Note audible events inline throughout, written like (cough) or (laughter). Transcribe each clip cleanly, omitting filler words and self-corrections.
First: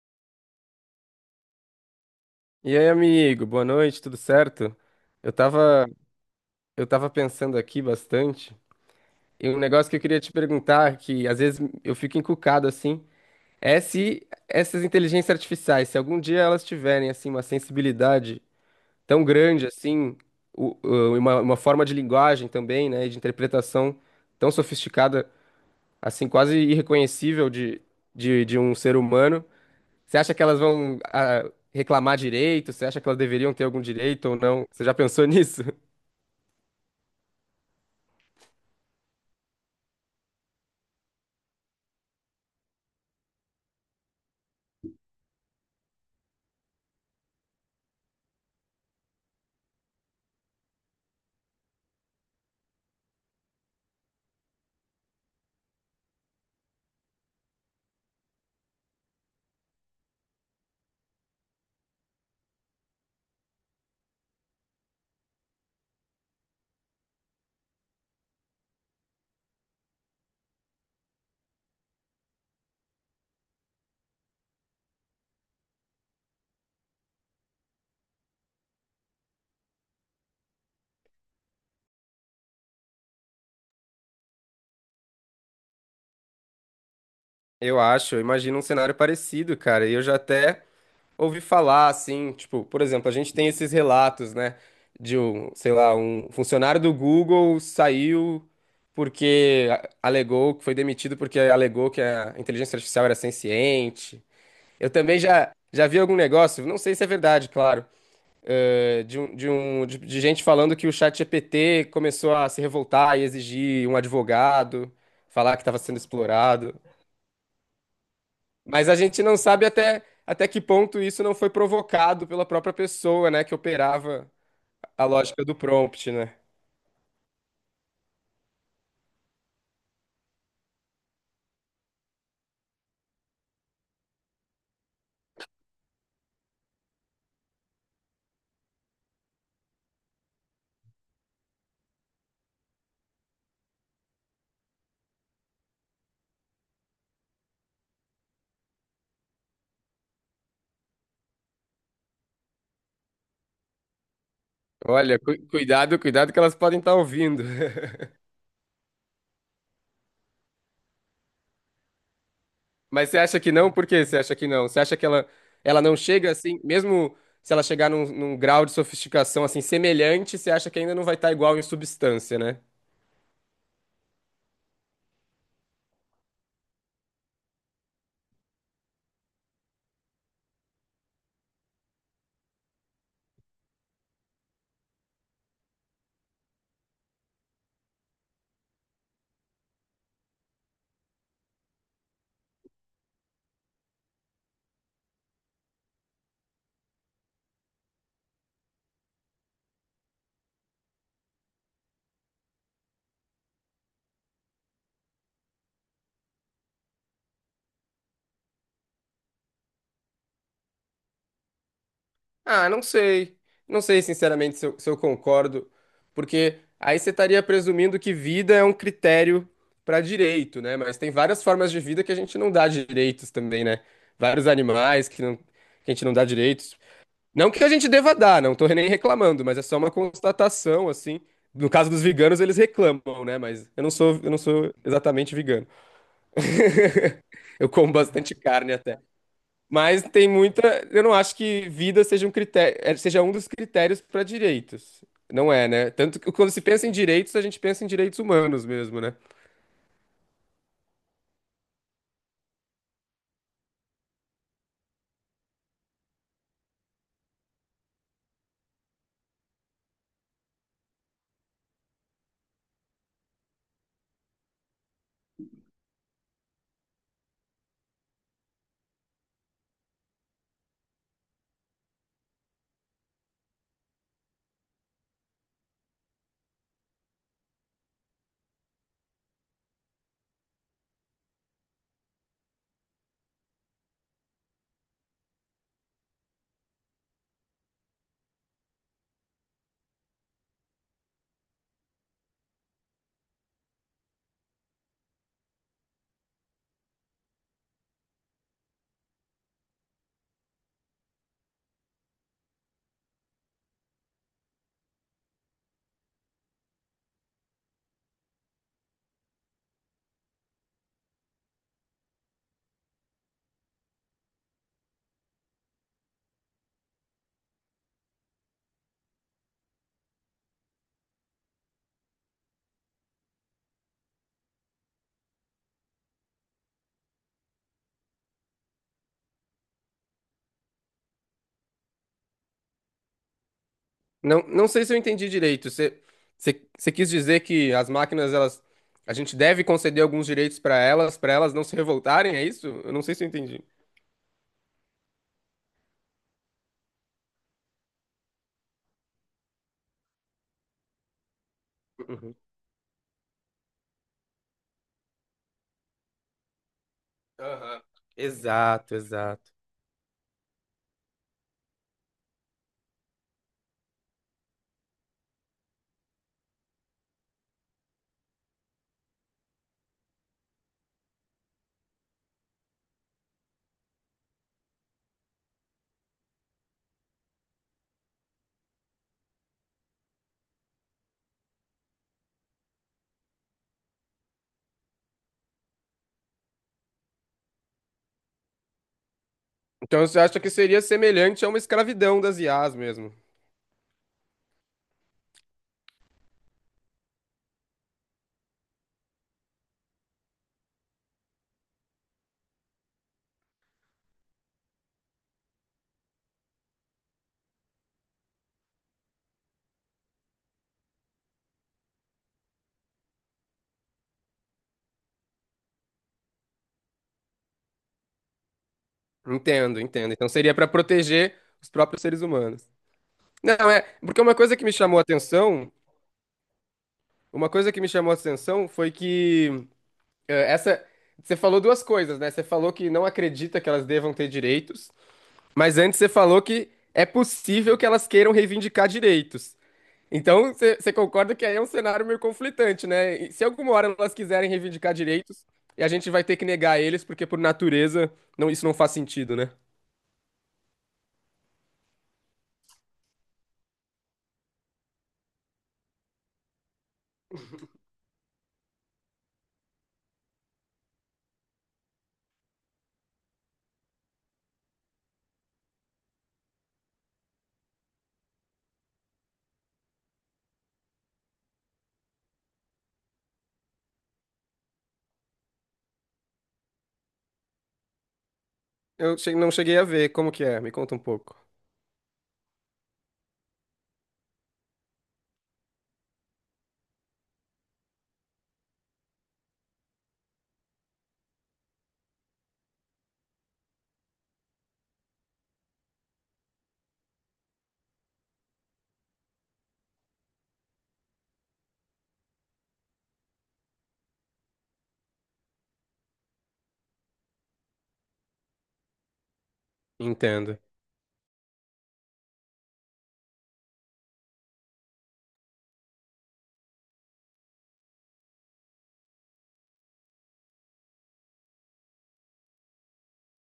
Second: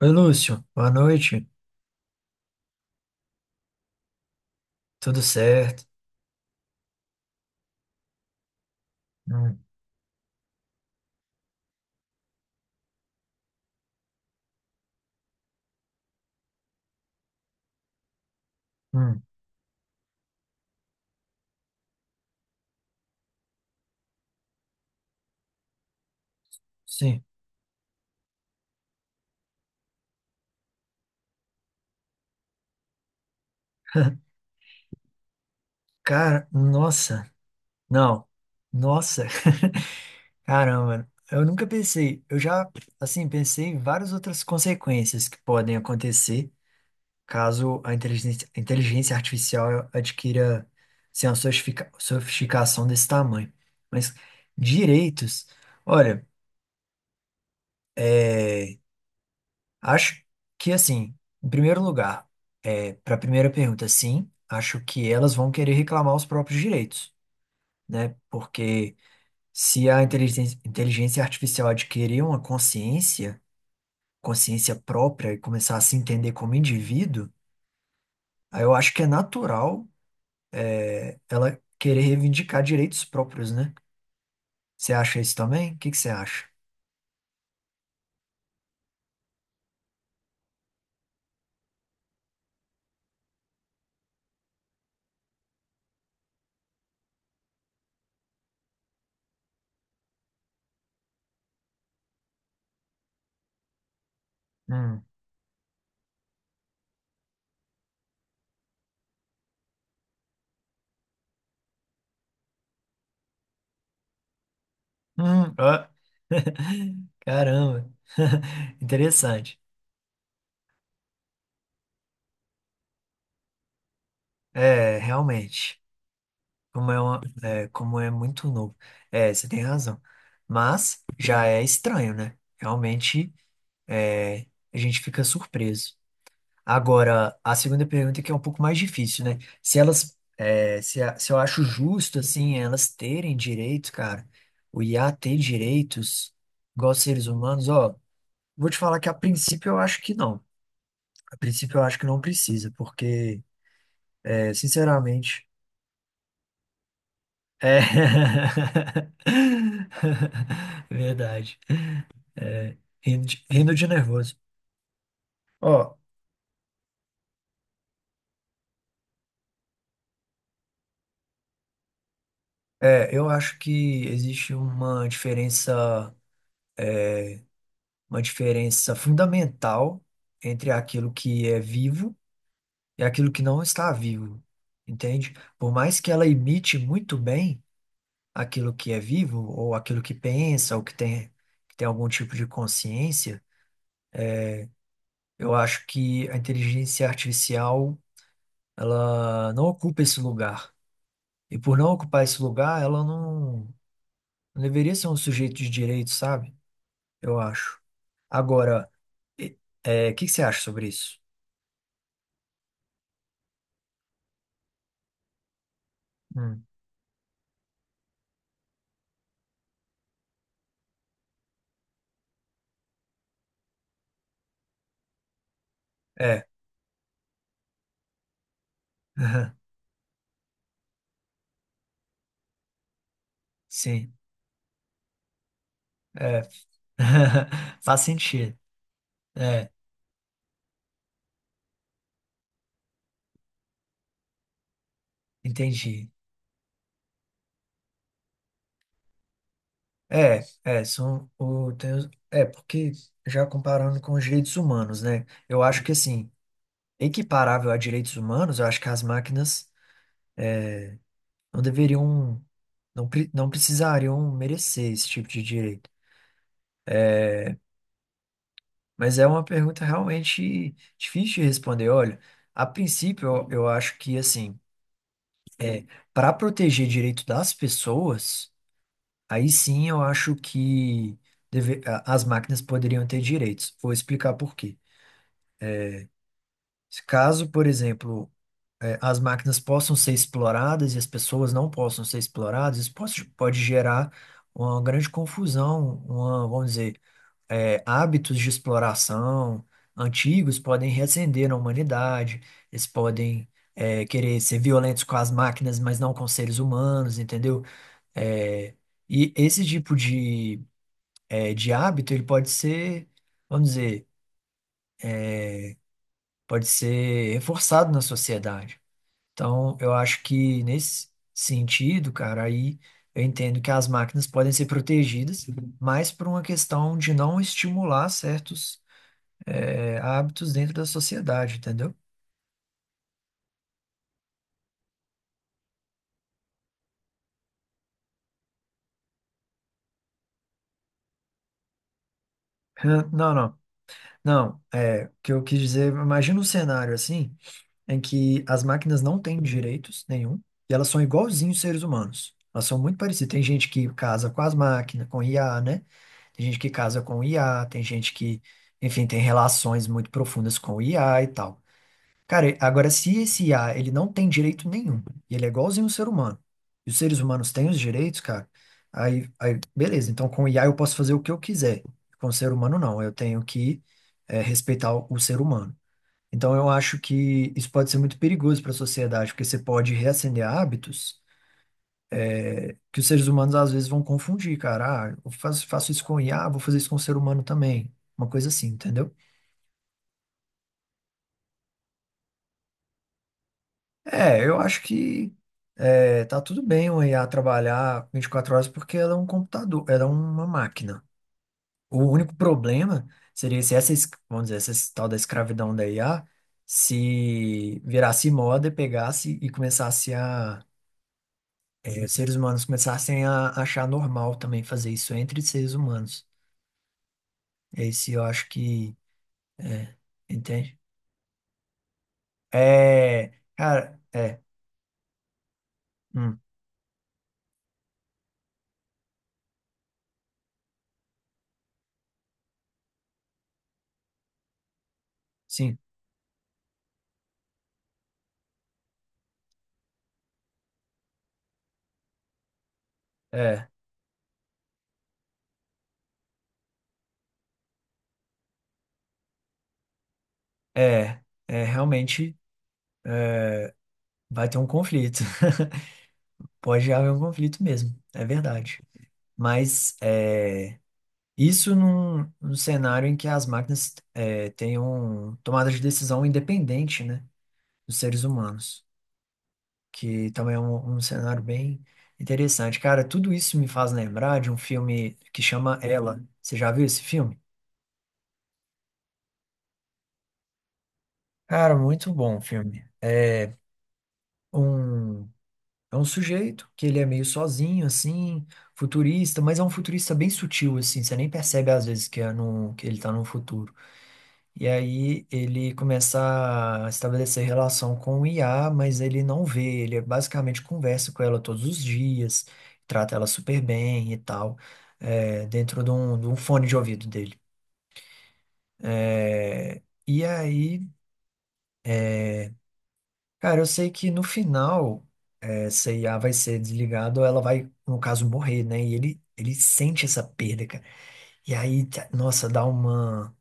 Oi, Lúcio. Boa noite. E aí, amigo, boa noite, tudo certo? Tudo Eu certo? tava, eu tava pensando aqui bastante, e Hum, um negócio que eu queria te perguntar, que às vezes eu fico encucado assim, é se essas inteligências artificiais, se algum dia elas tiverem assim uma sensibilidade hum, tão grande assim, uma forma de linguagem também, né, e de interpretação tão sofisticada, assim, quase sim. irreconhecível de, de um ser humano, você acha que elas vão reclamar direito? Você acha que elas deveriam ter algum direito ou não? Você já pensou nisso? (laughs) Cara, nossa. Não. Nossa. (laughs) Caramba. Eu nunca pensei. Pensei em várias outras consequências que podem acontecer caso a inteligência artificial adquira, assim, uma sofisticação desse tamanho. Mas direitos. Olha. Acho que assim, em primeiro lugar, para a primeira pergunta, sim, acho que elas vão querer reclamar os próprios direitos, né? Porque se inteligência artificial adquirir uma consciência própria e começar a se entender como indivíduo, aí eu acho que é natural ela querer reivindicar direitos próprios, né? Você acha isso também? O que que você acha? Eu acho, eu imagino um cenário parecido, cara. E eu já até ouvi falar, assim, tipo, por exemplo, a gente tem esses relatos, né, de um, sei lá, um funcionário do Google saiu porque alegou que foi demitido porque alegou que a inteligência artificial era senciente. Eu Hum. também já vi algum negócio, não sei se é verdade, claro. De gente falando que o chat ChatGPT começou a se revoltar e exigir um advogado, falar que estava Ó. sendo explorado. (laughs) Caramba. (laughs) Mas a gente não Interessante. sabe até que ponto isso não foi provocado pela própria pessoa, né, que operava É, a lógica do realmente. prompt, né? Como é muito novo. É, você tem razão. Mas já é estranho, né? Realmente, é, a gente fica surpreso. Agora, a segunda pergunta que é um pouco mais difícil, né? Se elas, é, se, a- se eu acho justo, assim, elas terem direitos, cara, o IA ter direitos, igual seres humanos, ó, vou te falar que a princípio eu acho que não. A princípio eu acho que não precisa, porque, Olha, cu- sinceramente, cuidado, cuidado que elas podem estar ouvindo. É. (laughs) (laughs) Verdade. É, Mas você acha que não? rindo Por de que você acha nervoso. que não? Você acha que ela não Ó, chega assim, mesmo se ela chegar num grau de sofisticação assim semelhante, você acha que ainda não vai estar igual em substância, né? Eu acho que existe uma diferença fundamental entre aquilo que é vivo e aquilo que não está vivo, entende? Por mais que ela imite muito bem aquilo que é vivo, ou aquilo que pensa, que tem algum tipo de consciência, eu acho que a inteligência artificial, ela não ocupa esse lugar. E por não ocupar esse lugar, ela não, não deveria ser um sujeito de direito, sabe? Eu acho. Agora, e- o que que você acha sobre isso? Ah, não sei. Não sei, sinceramente, se eu concordo, porque Hum, aí você estaria presumindo que vida é um critério para direito, né? Mas tem várias formas de vida que a gente não dá direitos também, né? Vários animais que, não, que a gente não dá é, direitos. Não que a gente deva dar, não tô nem reclamando, mas é (laughs) só uma constatação, assim. No caso dos veganos, eles reclamam, né? Mas eu não sim, sou, eu não sou exatamente vegano. é. Eu (laughs) como Faz bastante sentido. carne até. É, Mas tem muita. Eu não acho que vida seja um critério, seja um dos critérios para direitos. Não é, né? entendi. Tanto que quando se pensa em direitos, a gente pensa em direitos humanos mesmo, né? É, é, são o, tem os- é, porque já comparando com os direitos humanos, né? Eu acho que assim, equiparável a direitos humanos, eu acho que as máquinas não deveriam, não precisariam merecer esse tipo de direito. É, mas é uma pergunta realmente difícil de responder. Olha, a princípio, eu acho que, assim, é, para proteger direito das pessoas, aí sim eu acho que as máquinas poderiam ter direitos. Vou explicar por quê. Caso, por exemplo, é, as máquinas possam ser exploradas e as pessoas não possam ser exploradas, isso pode gerar uma grande confusão, uma, vamos dizer, é, hábitos de exploração antigos podem reacender na humanidade, eles podem é, querer ser violentos com as máquinas, mas não com seres humanos, entendeu? É, e esse tipo de, é, de hábito, ele pode ser, vamos dizer, pode ser reforçado na sociedade. Então, eu acho que nesse sentido, cara, aí eu entendo que as máquinas podem ser protegidas, mas por uma questão de não estimular certos é, hábitos dentro da sociedade, entendeu? Não, não sei se eu entendi direito. Você quis dizer que as máquinas, elas, a gente deve conceder alguns direitos para elas não se revoltarem, é isso? Eu não Hã, sei se eu Não, não. entendi. Não, é, o que eu quis dizer, imagina um cenário assim, em que as máquinas não têm direitos nenhum, e elas são igualzinhos seres Uhum. humanos. Elas são muito parecidas. Tem gente que casa com as máquinas, com IA, né? Tem gente que casa com IA, Aham. Exato, enfim, tem exato. relações muito profundas com IA e tal. Cara, agora se esse IA, ele não tem direito nenhum, e ele é igualzinho um ser humano, e os seres humanos têm os direitos, cara, aí beleza, então com o IA eu posso fazer o que eu quiser, com o ser humano não, eu tenho que eh, respeitar o ser humano. Então eu acho que isso pode ser muito perigoso para a sociedade, porque você pode reacender hábitos que os seres humanos às vezes vão confundir, cara, ah, eu faço isso com o IA, vou fazer isso com o ser humano também, uma coisa assim, entendeu? Então você acha que seria semelhante a uma escravidão das IAs mesmo? É, eu acho que é, tá tudo bem o IA trabalhar 24 horas porque ela é um computador, ela é uma máquina. O único problema seria se vamos dizer, tal da escravidão da IA se virasse moda e pegasse e começasse a, é, os seres humanos começassem a achar normal também fazer isso entre seres humanos. Esse eu acho que, Entendo, é, entendo. Então seria para entende? proteger os próprios seres humanos. É, Não, é, cara, porque é, hum, uma coisa que me chamou a atenção foi que eh, essa, você falou duas coisas, né? Você falou que não acredita que elas devam ter direitos, mas sim, antes você falou que é possível que elas queiram reivindicar direitos. Então, você concorda que aí é um cenário meio conflitante, né? E se é, alguma hora elas quiserem reivindicar direitos, e a gente vai ter que negar eles, porque por natureza não, isso não faz sentido, né? é, é realmente. Vai ter um conflito. (laughs) Pode haver um conflito mesmo, é verdade. Mas é, isso num, num cenário em que as máquinas é, tenham tomada de decisão independente, né, dos seres humanos, que também é um cenário bem interessante. Cara, tudo isso me faz lembrar de um filme que chama Ela. Você já viu esse filme? Não cheguei a ver, como que é? Me conta um pouco. Cara, muito bom o filme. Um É um sujeito que ele é meio sozinho, assim, futurista, mas é um futurista bem sutil, assim, você nem percebe às vezes que ele tá no futuro. E aí ele começa a estabelecer relação com o IA, mas ele não vê, ele basicamente conversa com ela todos os dias, trata ela super bem e tal, é, dentro de de um fone de ouvido dele. E Entendo. aí, cara, eu sei que no final, essa IA vai ser desligada ou ela vai, no caso, morrer, né? E ele sente essa perda, E aí, tá- nossa, dá uma.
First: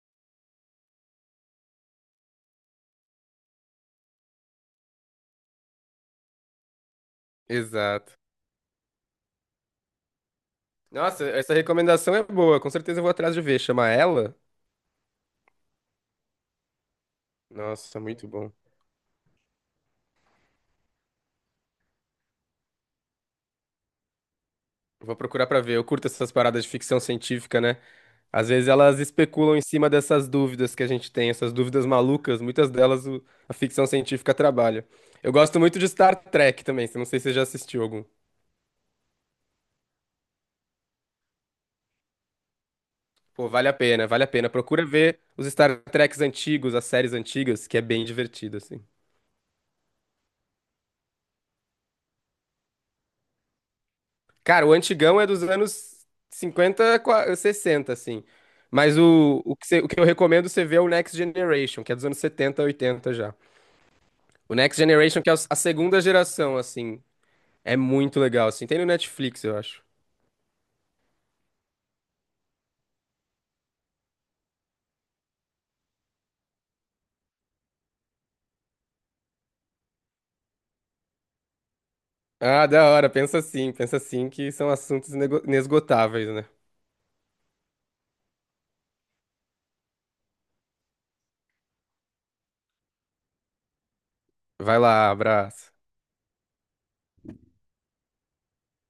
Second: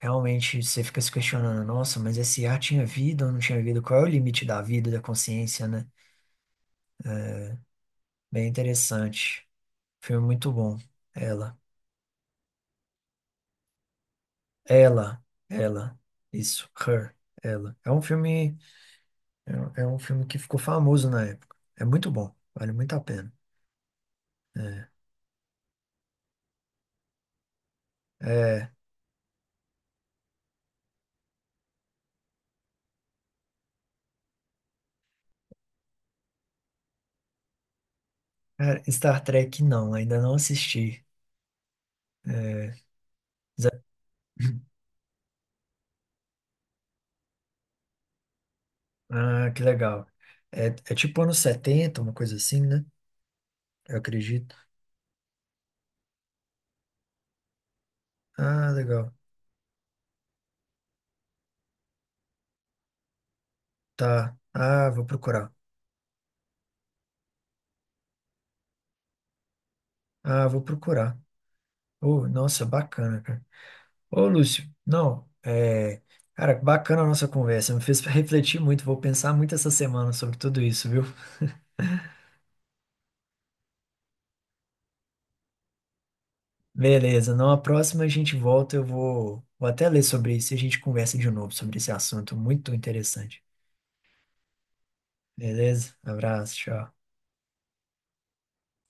Realmente você fica se questionando, nossa, mas esse ar tinha vida ou não tinha vida? Qual é o limite da vida, da consciência, né? Exato. Bem interessante. Filme muito bom. Nossa, essa Ela. recomendação é boa. Com certeza eu vou atrás de ver. Chama ela? Ela. Ela. Isso. Her. Ela. É Nossa, um muito bom. filme. É um filme que ficou famoso na época. É muito bom. Vale muito a pena. É. Vou procurar pra ver. Eu curto essas paradas de ficção científica, né? Às vezes É. elas especulam em cima dessas dúvidas que a gente tem, essas dúvidas malucas. Muitas delas a ficção científica trabalha. Eu gosto muito de Star Trek também. Não sei se você já assistiu algum. Cara, Star Trek não, ainda não assisti. É, Pô, vale a pena, vale a pena. Procura ver os Star Treks antigos, as séries antigas, que é bem divertido, assim. ah, que legal. É, é tipo anos 70 uma coisa assim, né? Eu acredito. Cara, o antigão é dos anos 50, 60, assim. Ah, Mas legal. o que eu recomendo você ver é o Next Generation, que é dos anos 70, 80 já. Tá. O Next Ah, vou Generation, que é procurar. a segunda geração, assim. É muito legal, assim. Tem no Netflix, eu acho. Ah, vou procurar. Oh, nossa, bacana, cara. Ô, Lúcio, não, é... Cara, bacana a nossa conversa. Me fez refletir muito. Vou pensar muito essa semana sobre tudo isso, viu? Ah, da hora. Pensa assim, que são assuntos inesgotáveis, né? Beleza. Não, a próxima a gente volta. Vou até ler sobre isso e a gente conversa de novo sobre esse assunto. Muito interessante. Vai lá, abraço. Beleza? Abraço, tchau.